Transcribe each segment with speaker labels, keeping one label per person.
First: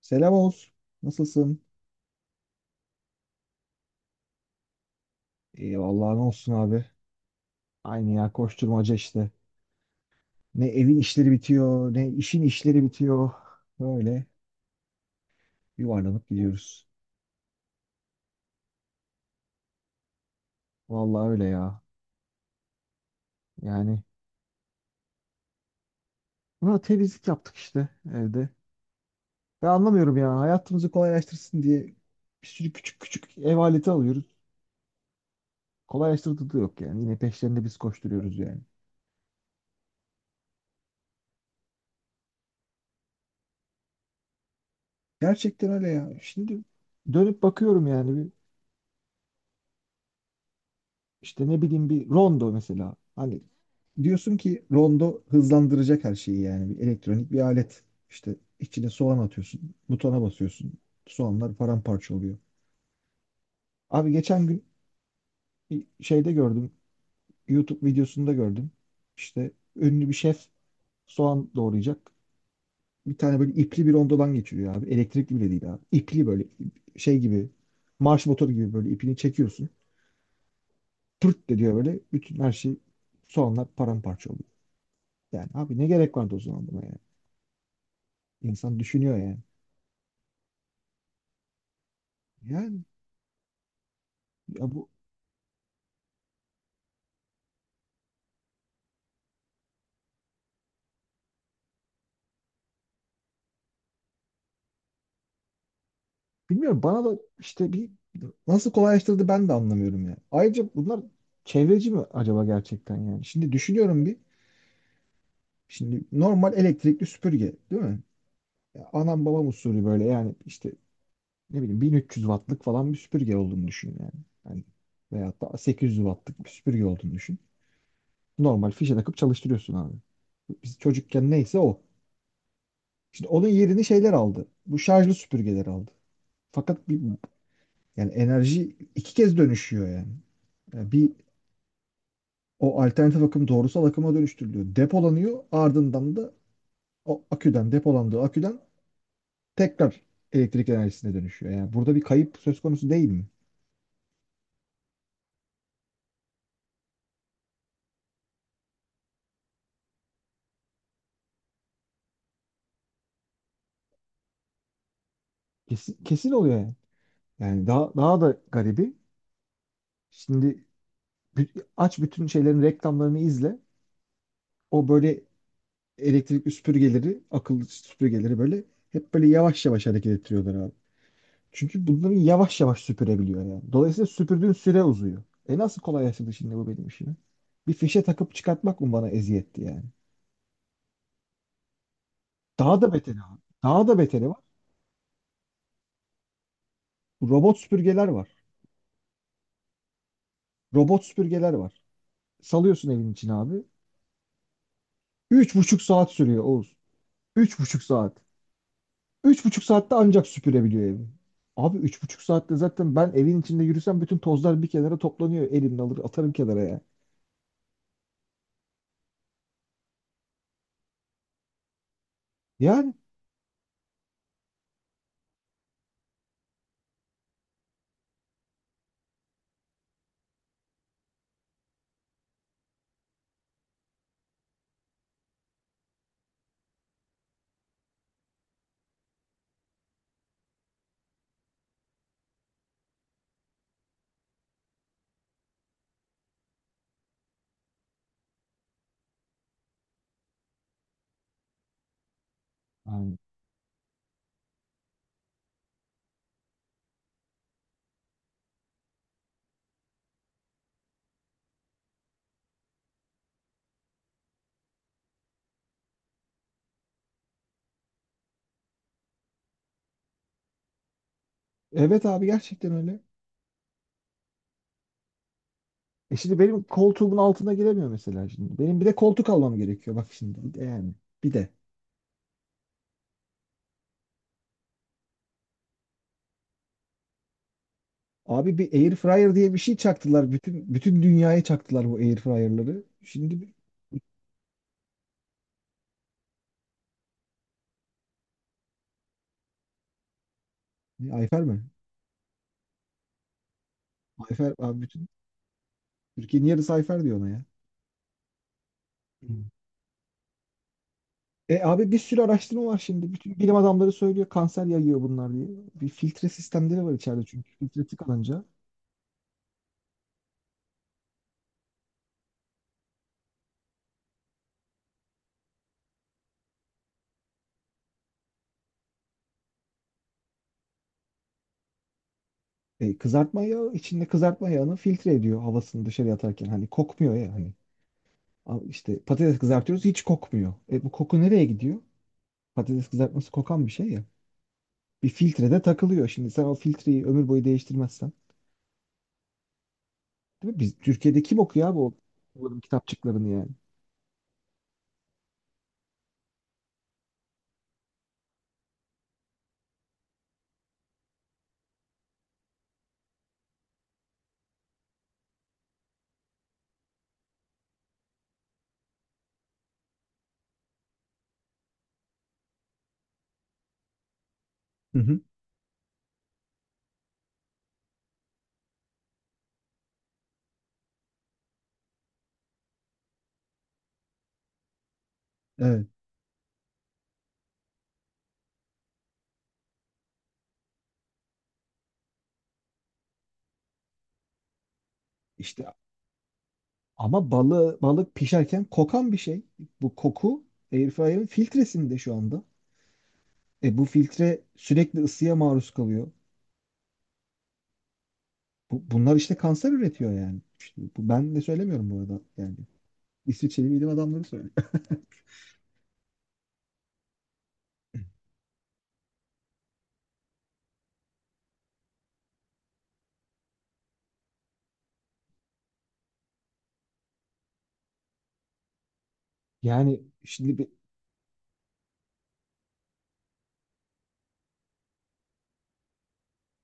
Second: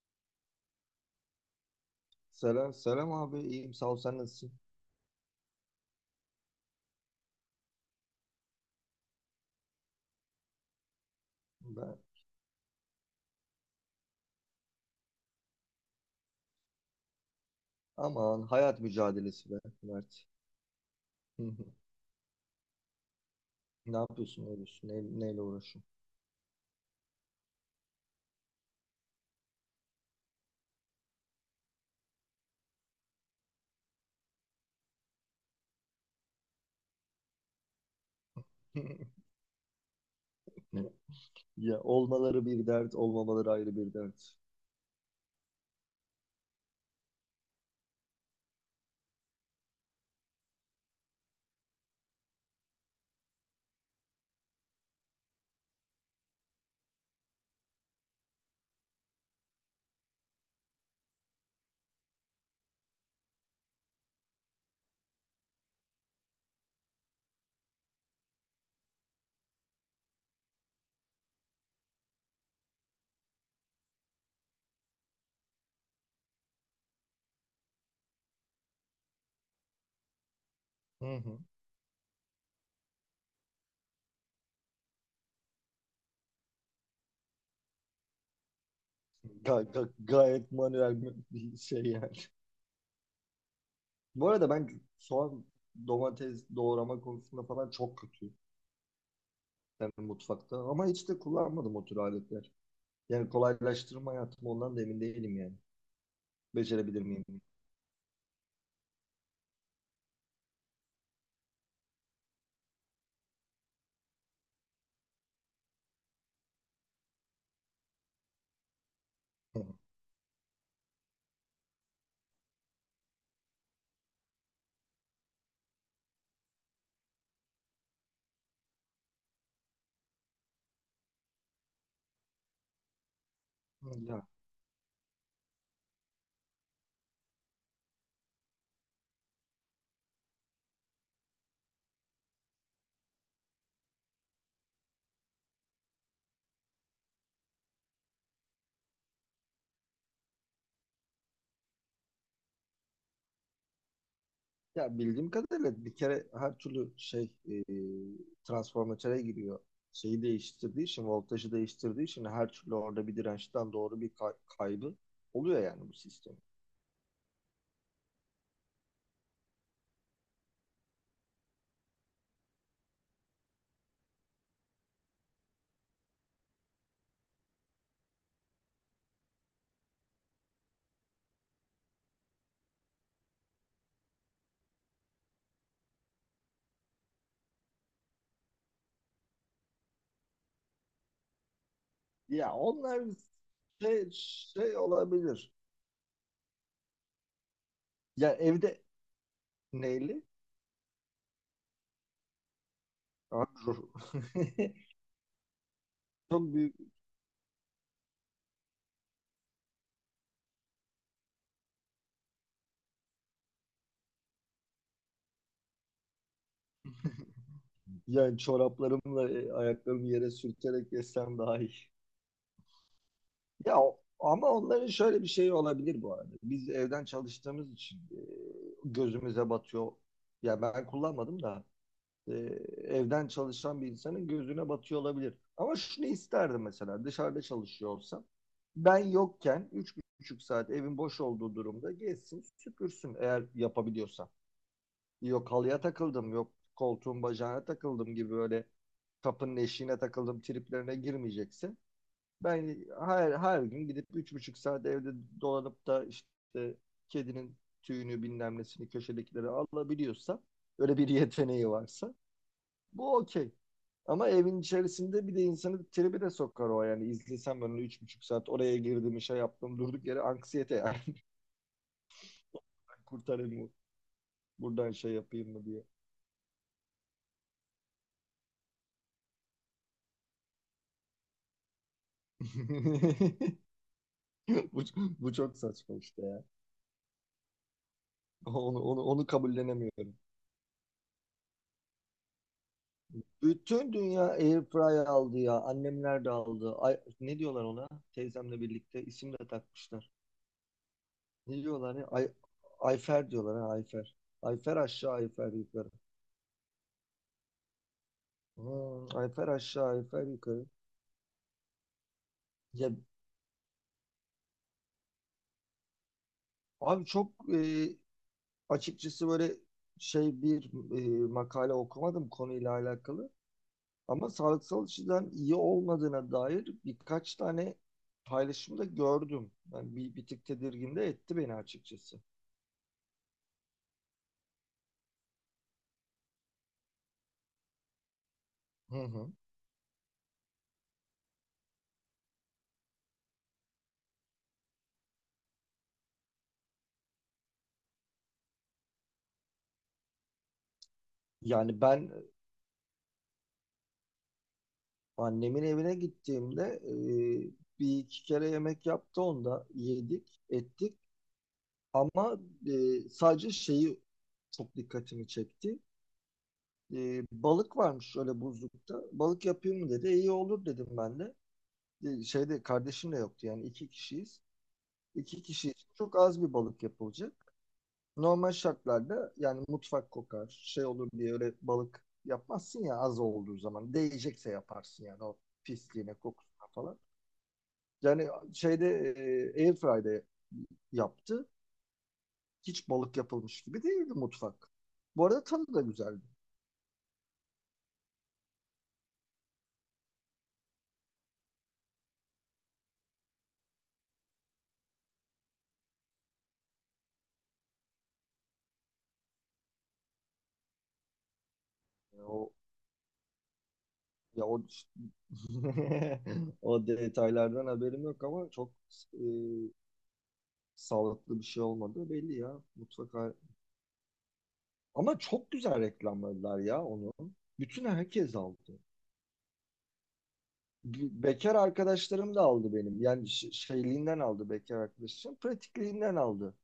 Speaker 1: Selam olsun. Nasılsın?
Speaker 2: Selam, selam abi. İyiyim, sağ ol. Sen nasılsın?
Speaker 1: İyi vallahi ne olsun abi. Aynı ya koşturmaca işte. Ne evin işleri bitiyor,
Speaker 2: Ben...
Speaker 1: ne işin işleri bitiyor. Böyle yuvarlanıp gidiyoruz.
Speaker 2: Aman hayat mücadelesi be Mert.
Speaker 1: Vallahi
Speaker 2: Hı
Speaker 1: öyle
Speaker 2: hı.
Speaker 1: ya.
Speaker 2: Ne
Speaker 1: Yani
Speaker 2: yapıyorsun, ne ediyorsun, neyle uğraşıyorsun?
Speaker 1: buna temizlik yaptık işte evde. Ben anlamıyorum ya. Hayatımızı kolaylaştırsın diye bir sürü küçük küçük ev aleti alıyoruz. Kolaylaştırdığı da yok yani. Yine peşlerinde biz koşturuyoruz yani.
Speaker 2: Ya olmaları bir dert, olmamaları ayrı bir dert.
Speaker 1: Gerçekten öyle ya. Şimdi dönüp bakıyorum yani bir, işte ne bileyim bir rondo mesela. Hani diyorsun ki rondo hızlandıracak her şeyi yani bir elektronik bir alet. İşte içine soğan atıyorsun, butona basıyorsun. Soğanlar paramparça oluyor. Abi geçen gün bir şeyde gördüm, YouTube videosunda gördüm. İşte ünlü bir şef soğan doğrayacak. Bir tane böyle ipli bir rondodan geçiriyor abi. Elektrikli bile değil abi. İpli böyle şey gibi marş motoru gibi böyle ipini çekiyorsun.
Speaker 2: Hı hı.
Speaker 1: Pırt de diyor böyle bütün her şey soğanlar paramparça oluyor. Yani abi ne gerek vardı o zaman buna yani? İnsan düşünüyor yani.
Speaker 2: Gayet manuel bir şey yani.
Speaker 1: Yani
Speaker 2: Bu arada
Speaker 1: ya
Speaker 2: ben
Speaker 1: bu,
Speaker 2: soğan, domates doğrama konusunda falan çok kötüyüm. Yani mutfakta. Ama hiç de kullanmadım o tür aletler. Yani kolaylaştırma hayatım ondan da emin değilim yani.
Speaker 1: bilmiyorum,
Speaker 2: Becerebilir
Speaker 1: bana da
Speaker 2: miyim?
Speaker 1: işte bir nasıl kolaylaştırdı ben de anlamıyorum ya. Ayrıca bunlar çevreci mi acaba gerçekten yani? Şimdi düşünüyorum bir. Şimdi normal elektrikli süpürge değil mi? Ya anam babam usulü böyle yani işte ne bileyim 1300 wattlık falan bir süpürge olduğunu düşün yani. Hani veyahut da 800 wattlık bir süpürge olduğunu düşün. Normal fişe takıp çalıştırıyorsun abi. Biz çocukken neyse o. Şimdi onun yerini şeyler
Speaker 2: Ya
Speaker 1: aldı. Bu şarjlı süpürgeler aldı. Fakat bir, yani enerji iki kez dönüşüyor yani. Yani bir o alternatif akım doğrusal akıma dönüştürülüyor. Depolanıyor, ardından da o aküden, depolandığı aküden tekrar elektrik enerjisine dönüşüyor. Yani burada bir kayıp söz konusu değil mi?
Speaker 2: Ya bildiğim kadarıyla bir kere her türlü şey transformatöre giriyor. Şeyi değiştirdiği için, voltajı değiştirdiği için her türlü orada bir dirençten doğru bir kaybı oluyor yani bu
Speaker 1: Kesin, kesin
Speaker 2: sistem.
Speaker 1: oluyor yani. Yani daha da garibi. Şimdi aç bütün şeylerin reklamlarını izle. O böyle elektrikli süpürgeleri, akıllı süpürgeleri böyle hep böyle yavaş yavaş hareket ettiriyorlar abi. Çünkü bunları yavaş yavaş süpürebiliyor yani. Dolayısıyla süpürdüğün süre uzuyor. E nasıl kolaylaştırdı şimdi bu benim işimi? Bir fişe takıp çıkartmak mı bana eziyetti yani?
Speaker 2: Ya
Speaker 1: Daha da
Speaker 2: onlar
Speaker 1: beteri var. Daha da
Speaker 2: şey,
Speaker 1: beteri var.
Speaker 2: şey olabilir.
Speaker 1: Robot süpürgeler var.
Speaker 2: Ya evde neyli?
Speaker 1: Robot süpürgeler var. Salıyorsun evin içine abi.
Speaker 2: Abi
Speaker 1: Üç buçuk saat
Speaker 2: çok
Speaker 1: sürüyor Oğuz.
Speaker 2: büyük
Speaker 1: Üç buçuk saat. Üç buçuk saatte ancak süpürebiliyor evi. Abi üç buçuk saatte zaten ben evin içinde yürüsem bütün tozlar bir kenara toplanıyor. Elimle alır atarım kenara ya.
Speaker 2: yani çoraplarımla ayaklarımı yere sürterek yesem daha iyi.
Speaker 1: Yani.
Speaker 2: Ama onların şöyle bir şeyi olabilir bu arada. Biz evden çalıştığımız için gözümüze batıyor. Ya ben kullanmadım da e, evden çalışan bir insanın gözüne batıyor olabilir. Ama şunu isterdim mesela dışarıda çalışıyor olsam ben yokken üç buçuk saat evin boş olduğu durumda gezsin süpürsün eğer yapabiliyorsa. Yok halıya takıldım yok koltuğun bacağına takıldım gibi böyle kapının eşiğine takıldım triplerine girmeyecekse ben
Speaker 1: Yani.
Speaker 2: her gün gidip üç buçuk saat evde dolanıp da işte kedinin tüyünü bilmem nesini köşedekileri alabiliyorsa öyle bir yeteneği varsa bu okey. Ama evin içerisinde bir de insanı tribe de sokar o yani. İzlesem ben onu üç buçuk saat oraya girdim şey yaptım durduk yere anksiyete yani.
Speaker 1: Evet abi gerçekten öyle.
Speaker 2: Ben kurtarayım mı? Buradan şey yapayım mı diye.
Speaker 1: E şimdi benim koltuğumun altına giremiyor mesela şimdi. Benim bir de koltuk almam gerekiyor bak şimdi. Bir de yani, bir de.
Speaker 2: bu, bu çok saçma işte ya.
Speaker 1: Abi bir
Speaker 2: Onu,
Speaker 1: air
Speaker 2: onu, onu
Speaker 1: fryer diye bir şey
Speaker 2: kabullenemiyorum.
Speaker 1: çaktılar. Bütün dünyaya çaktılar bu air fryer'ları. Şimdi
Speaker 2: Bütün dünya airfryer aldı ya. Annemler de aldı. Ay, ne diyorlar ona? Teyzemle birlikte isim de takmışlar.
Speaker 1: ne, Ayfer mi?
Speaker 2: Ne diyorlar ya? Ay, Ayfer diyorlar ha Ayfer.
Speaker 1: Ayfer
Speaker 2: Ayfer
Speaker 1: abi, bütün
Speaker 2: aşağı Ayfer yukarı.
Speaker 1: Türkiye'nin yarısı Ayfer diyor ona ya. Hmm.
Speaker 2: Ayfer aşağı Ayfer yukarı.
Speaker 1: E abi bir sürü araştırma var
Speaker 2: Ya
Speaker 1: şimdi. Bütün bilim adamları söylüyor kanser yayıyor bunlar diye. Bir filtre sistemleri var
Speaker 2: abi
Speaker 1: içeride,
Speaker 2: çok
Speaker 1: çünkü filtre tıkanınca.
Speaker 2: açıkçası böyle şey bir makale okumadım konuyla alakalı. Ama sağlıksal açıdan iyi olmadığına dair birkaç tane paylaşımda gördüm. Yani bir tık tedirgin de etti beni açıkçası.
Speaker 1: E, kızartma yağı içinde kızartma yağını filtre ediyor havasını dışarı atarken. Hani kokmuyor ya hani. Al işte
Speaker 2: Hı hı.
Speaker 1: patates kızartıyoruz hiç kokmuyor. E bu koku nereye gidiyor? Patates kızartması kokan bir şey ya. Bir filtrede takılıyor. Şimdi sen o filtreyi ömür boyu değiştirmezsen. Değil mi? Biz Türkiye'de kim okuyor
Speaker 2: Yani
Speaker 1: bu
Speaker 2: ben
Speaker 1: bunların kitapçıklarını yani?
Speaker 2: annemin evine gittiğimde bir iki kere yemek yaptı onda yedik ettik ama sadece şeyi çok dikkatimi çekti. Balık varmış öyle buzlukta. Balık yapayım mı dedi. İyi olur dedim ben de. Şeyde kardeşim de yoktu yani iki kişiyiz.
Speaker 1: Hı hı.
Speaker 2: İki kişi için çok az bir balık yapılacak. Normal şartlarda yani mutfak kokar, şey olur diye öyle balık yapmazsın ya az olduğu zaman. Değecekse yaparsın yani o
Speaker 1: Evet.
Speaker 2: pisliğine, kokusuna falan. Yani şeyde Airfry'de yaptı. Hiç balık yapılmış gibi değildi mutfak. Bu arada
Speaker 1: İşte
Speaker 2: tadı da güzeldi.
Speaker 1: ama balık pişerken kokan bir şey. Bu koku airfryer'ın filtresinde şu anda. E bu filtre sürekli ısıya maruz kalıyor. Bunlar işte kanser üretiyor yani. İşte bu, ben de söylemiyorum bu arada
Speaker 2: Yani o
Speaker 1: yani. İsviçreli bilim adamları
Speaker 2: ya
Speaker 1: söylüyor.
Speaker 2: o o detaylardan haberim yok ama çok e, sağlıklı bir şey olmadığı belli ya mutfak. Ama çok güzel reklamladılar ya onu. Bütün herkes aldı.
Speaker 1: Yani şimdi bir,
Speaker 2: Bekar arkadaşlarım da aldı benim. Yani şeyliğinden aldı bekar arkadaşım. Pratikliğinden aldı.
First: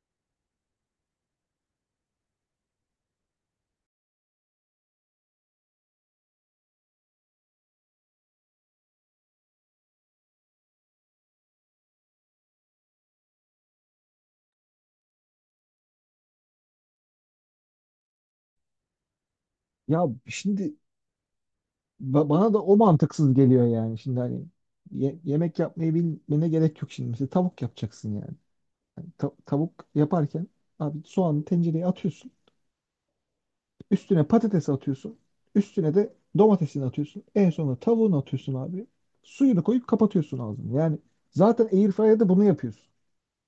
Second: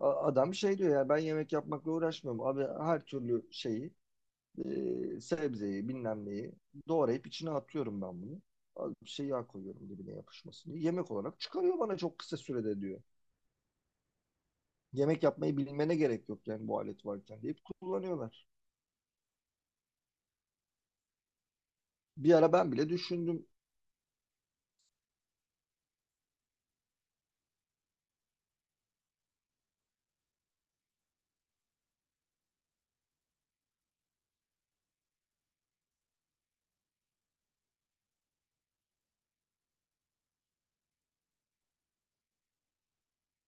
Speaker 2: Adam şey diyor ya ben yemek yapmakla uğraşmıyorum. Abi her türlü şeyi sebzeyi bilmem neyi doğrayıp içine atıyorum ben bunu. Az bir şey yağ koyuyorum dibine yapışmasın diye. Yemek olarak çıkarıyor bana çok kısa sürede diyor. Yemek yapmayı bilmene gerek yok yani bu alet varken deyip kullanıyorlar.
Speaker 1: ya şimdi
Speaker 2: Bir
Speaker 1: bana
Speaker 2: ara
Speaker 1: da
Speaker 2: ben
Speaker 1: o
Speaker 2: bile
Speaker 1: mantıksız
Speaker 2: düşündüm.
Speaker 1: geliyor yani. Şimdi hani yemek yapmayı bilmene gerek yok şimdi. Mesela tavuk yapacaksın yani. Tavuk yaparken abi soğanı tencereye atıyorsun. Üstüne patates atıyorsun. Üstüne de domatesini atıyorsun. En sonunda tavuğunu atıyorsun abi. Suyunu koyup kapatıyorsun ağzını. Yani zaten airfryer'da bunu yapıyorsun.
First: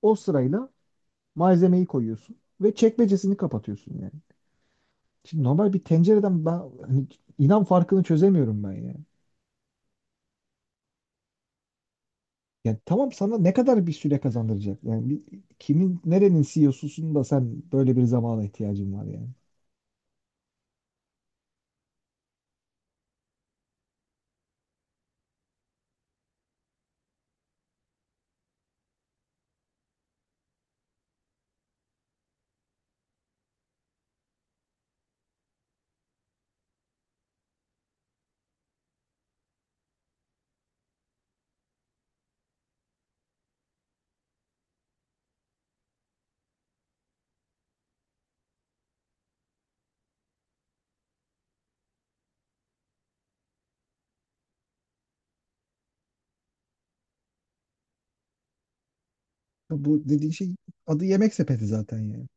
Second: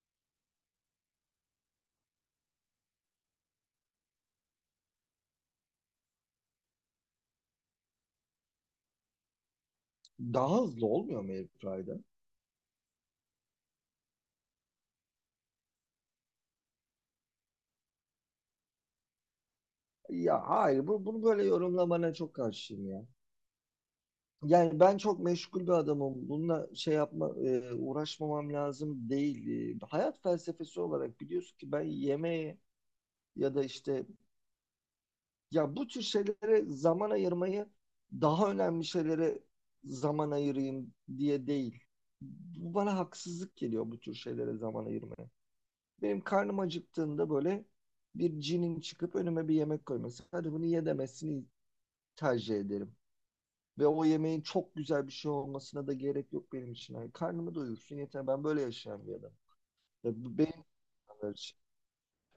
Speaker 1: O sırayla malzemeyi koyuyorsun ve çekmecesini kapatıyorsun yani. Şimdi normal bir tencereden ben hani inan farkını çözemiyorum ben yani.
Speaker 2: Daha hızlı olmuyor mu airfryer'da?
Speaker 1: Yani tamam, sana ne kadar bir süre kazandıracak? Yani bir, kimin nerenin CEO'susun da sen böyle bir zamana ihtiyacın var yani.
Speaker 2: Ya hayır bu, bunu böyle yorumlamana çok karşıyım ya. Yani ben çok meşgul bir adamım. Bununla şey yapma, uğraşmamam lazım değil. Hayat felsefesi olarak biliyorsun ki ben yemeğe ya da işte ya bu tür şeylere zaman ayırmayı daha önemli şeylere zaman ayırayım diye değil. Bu bana haksızlık geliyor bu tür şeylere zaman ayırmaya. Benim karnım acıktığında böyle bir cinin çıkıp önüme bir yemek koyması. Hadi bunu ye demesini tercih ederim. Ve o yemeğin çok güzel bir şey olmasına da gerek yok benim için. Yani karnımı doyursun yeter. Ben böyle yaşayan bir adam.
Speaker 1: Ya bu
Speaker 2: Ya
Speaker 1: dediğin
Speaker 2: bu
Speaker 1: şey
Speaker 2: benim
Speaker 1: adı
Speaker 2: kadar
Speaker 1: yemek
Speaker 2: için.
Speaker 1: sepeti zaten yani.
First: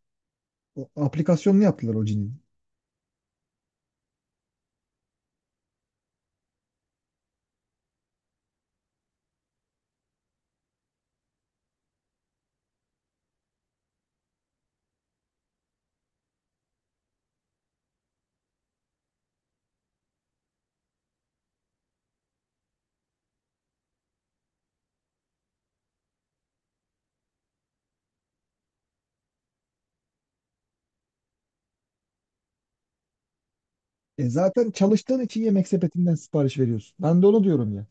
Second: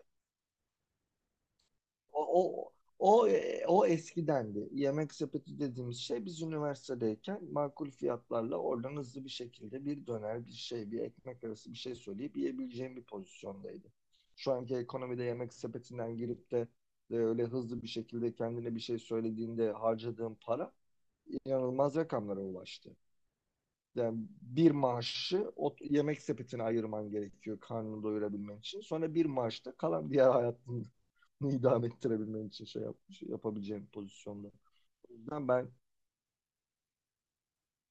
Speaker 1: O aplikasyonunu yaptılar o
Speaker 2: O,
Speaker 1: cinin.
Speaker 2: o, o eskidendi. Yemek sepeti dediğimiz şey biz üniversitedeyken makul fiyatlarla oradan hızlı bir şekilde bir döner, bir şey, bir ekmek arası bir şey söyleyip yiyebileceğim bir pozisyondaydı. Şu anki ekonomide yemek sepetinden girip de öyle hızlı bir şekilde kendine bir şey söylediğinde harcadığım para inanılmaz rakamlara ulaştı. Yani bir maaşı o yemek sepetine ayırman gerekiyor karnını doyurabilmen için. Sonra bir maaşta kalan diğer hayatını idame ettirebilmen için şey yapabileceğin
Speaker 1: E
Speaker 2: pozisyonda.
Speaker 1: zaten
Speaker 2: O
Speaker 1: çalıştığın için
Speaker 2: yüzden
Speaker 1: yemek
Speaker 2: ben
Speaker 1: sepetinden sipariş veriyorsun. Ben de onu diyorum ya.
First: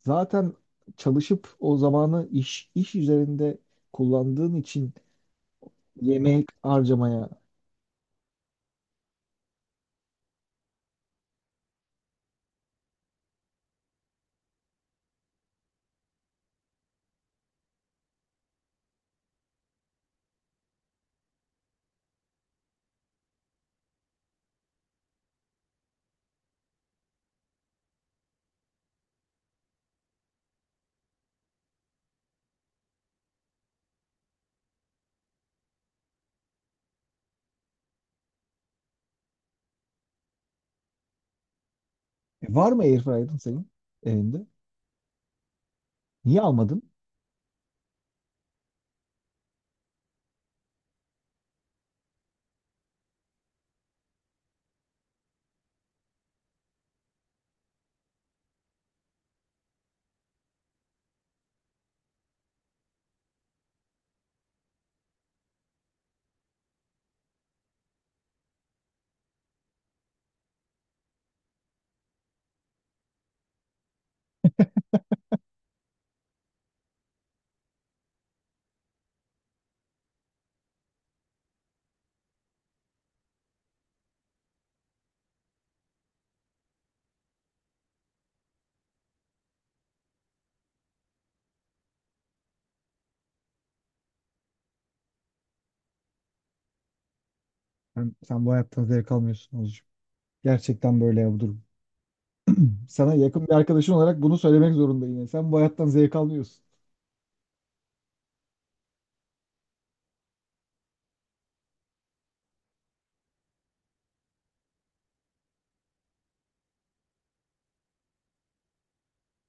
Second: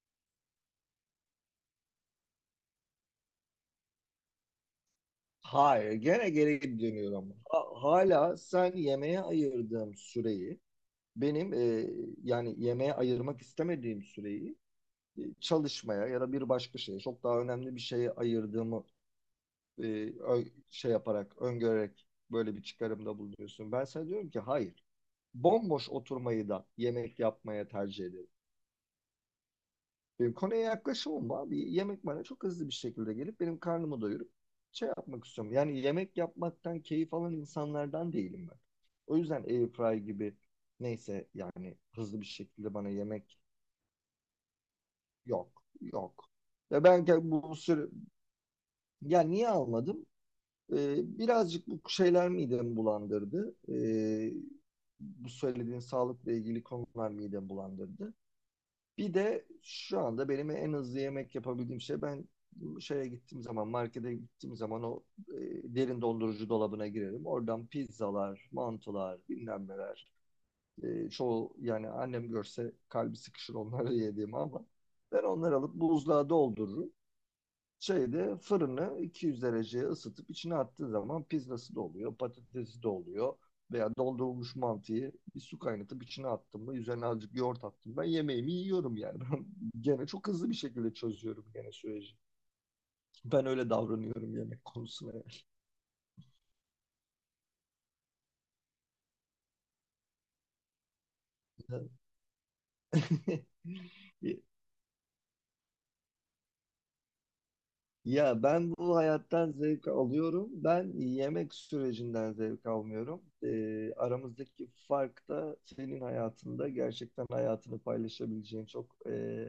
Speaker 1: Zaten çalışıp o zamanı iş üzerinde kullandığın için
Speaker 2: hayır gene
Speaker 1: yemek
Speaker 2: geri
Speaker 1: harcamaya.
Speaker 2: dönüyorum. Hala sen yemeğe ayırdığım süreyi benim yani yemeğe ayırmak istemediğim süreyi çalışmaya ya da bir başka şeye çok daha önemli bir şeye ayırdığımı e, öngörerek böyle bir çıkarımda bulunuyorsun. Ben sana diyorum ki hayır. Bomboş oturmayı da yemek yapmaya tercih ederim. Benim konuya yaklaşımım bu abi. Yemek bana çok hızlı bir şekilde gelip benim karnımı doyurup şey yapmak istiyorum. Yani yemek yapmaktan keyif alan insanlardan değilim ben. O yüzden airfryer gibi neyse yani hızlı bir
Speaker 1: E var
Speaker 2: şekilde
Speaker 1: mı
Speaker 2: bana
Speaker 1: airfryer'ın
Speaker 2: yemek
Speaker 1: senin evinde?
Speaker 2: yok. Yok.
Speaker 1: Niye almadın?
Speaker 2: Ya ben bu sürü ya niye almadım? Birazcık bu şeyler midemi bulandırdı. Bu söylediğin sağlıkla ilgili konular midemi bulandırdı. Bir de şu anda benim en hızlı yemek yapabildiğim şey ben şeye gittiğim zaman, markete gittiğim zaman o derin dondurucu dolabına girerim. Oradan pizzalar, mantılar, bilmem neler. Çoğu yani annem görse kalbi sıkışır onları yediğimi ama ben onları alıp buzluğa doldururum şeyde fırını 200 dereceye ısıtıp içine attığı zaman pizzası da oluyor, patatesi de oluyor. Veya doldurulmuş mantıyı bir su kaynatıp içine attım da üzerine azıcık yoğurt attım ben yemeğimi yiyorum yani. Ben gene çok hızlı bir şekilde çözüyorum gene süreci. Ben öyle davranıyorum yemek konusuna.
Speaker 1: Sen bu hayattan zevk almıyorsun Oğuzcuğum. Gerçekten böyle ya bu durum.
Speaker 2: Yani.
Speaker 1: Sana yakın bir arkadaşın olarak bunu söylemek zorundayım. Yani sen bu hayattan zevk almıyorsun.
Speaker 2: Ya ben bu hayattan zevk alıyorum. Ben yemek sürecinden zevk almıyorum. Aramızdaki fark da senin hayatında gerçekten hayatını paylaşabileceğin çok e,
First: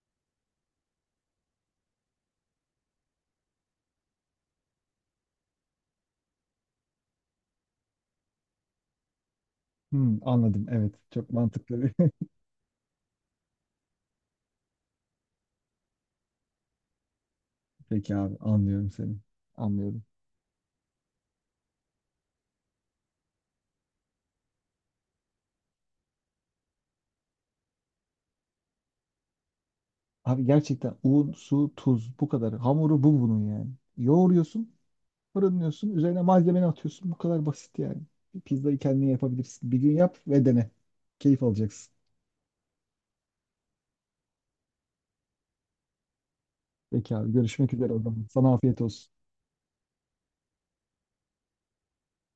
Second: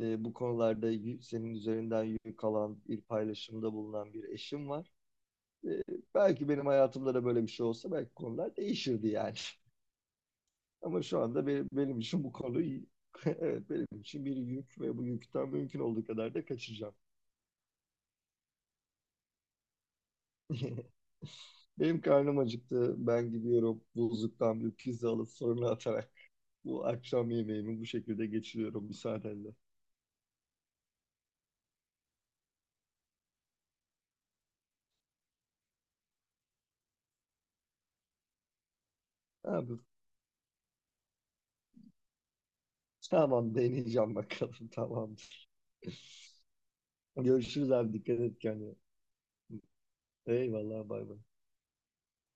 Speaker 2: e, bu konularda senin üzerinden yük alan bir paylaşımda bulunan bir eşim var. Ee, belki benim hayatımda da böyle bir şey olsa belki konular değişirdi yani.
Speaker 1: Hmm, anladım. Evet.
Speaker 2: Ama şu
Speaker 1: Çok
Speaker 2: anda benim,
Speaker 1: mantıklı
Speaker 2: benim
Speaker 1: bir.
Speaker 2: için bu konu evet benim için bir yük ve bu yükten mümkün olduğu kadar da kaçacağım.
Speaker 1: Peki abi, anlıyorum seni. Anlıyorum.
Speaker 2: Benim karnım acıktı. Ben gidiyorum buzluktan bir pizza alıp fırına atarak bu akşam yemeğimi bu şekilde geçiriyorum müsaadenle.
Speaker 1: Abi gerçekten un, su, tuz, bu kadar. Hamuru bu bunun yani. Yoğuruyorsun, fırınlıyorsun, üzerine malzemeni atıyorsun. Bu kadar basit yani. Bir pizzayı kendin yapabilirsin. Bir
Speaker 2: Abi,
Speaker 1: gün yap ve dene. Keyif alacaksın.
Speaker 2: tamam deneyeceğim bakalım tamam.
Speaker 1: Peki abi,
Speaker 2: Görüşürüz
Speaker 1: görüşmek üzere
Speaker 2: abi,
Speaker 1: o
Speaker 2: dikkat
Speaker 1: zaman.
Speaker 2: et
Speaker 1: Sana
Speaker 2: kendine.
Speaker 1: afiyet olsun.
Speaker 2: Eyvallah bay bay.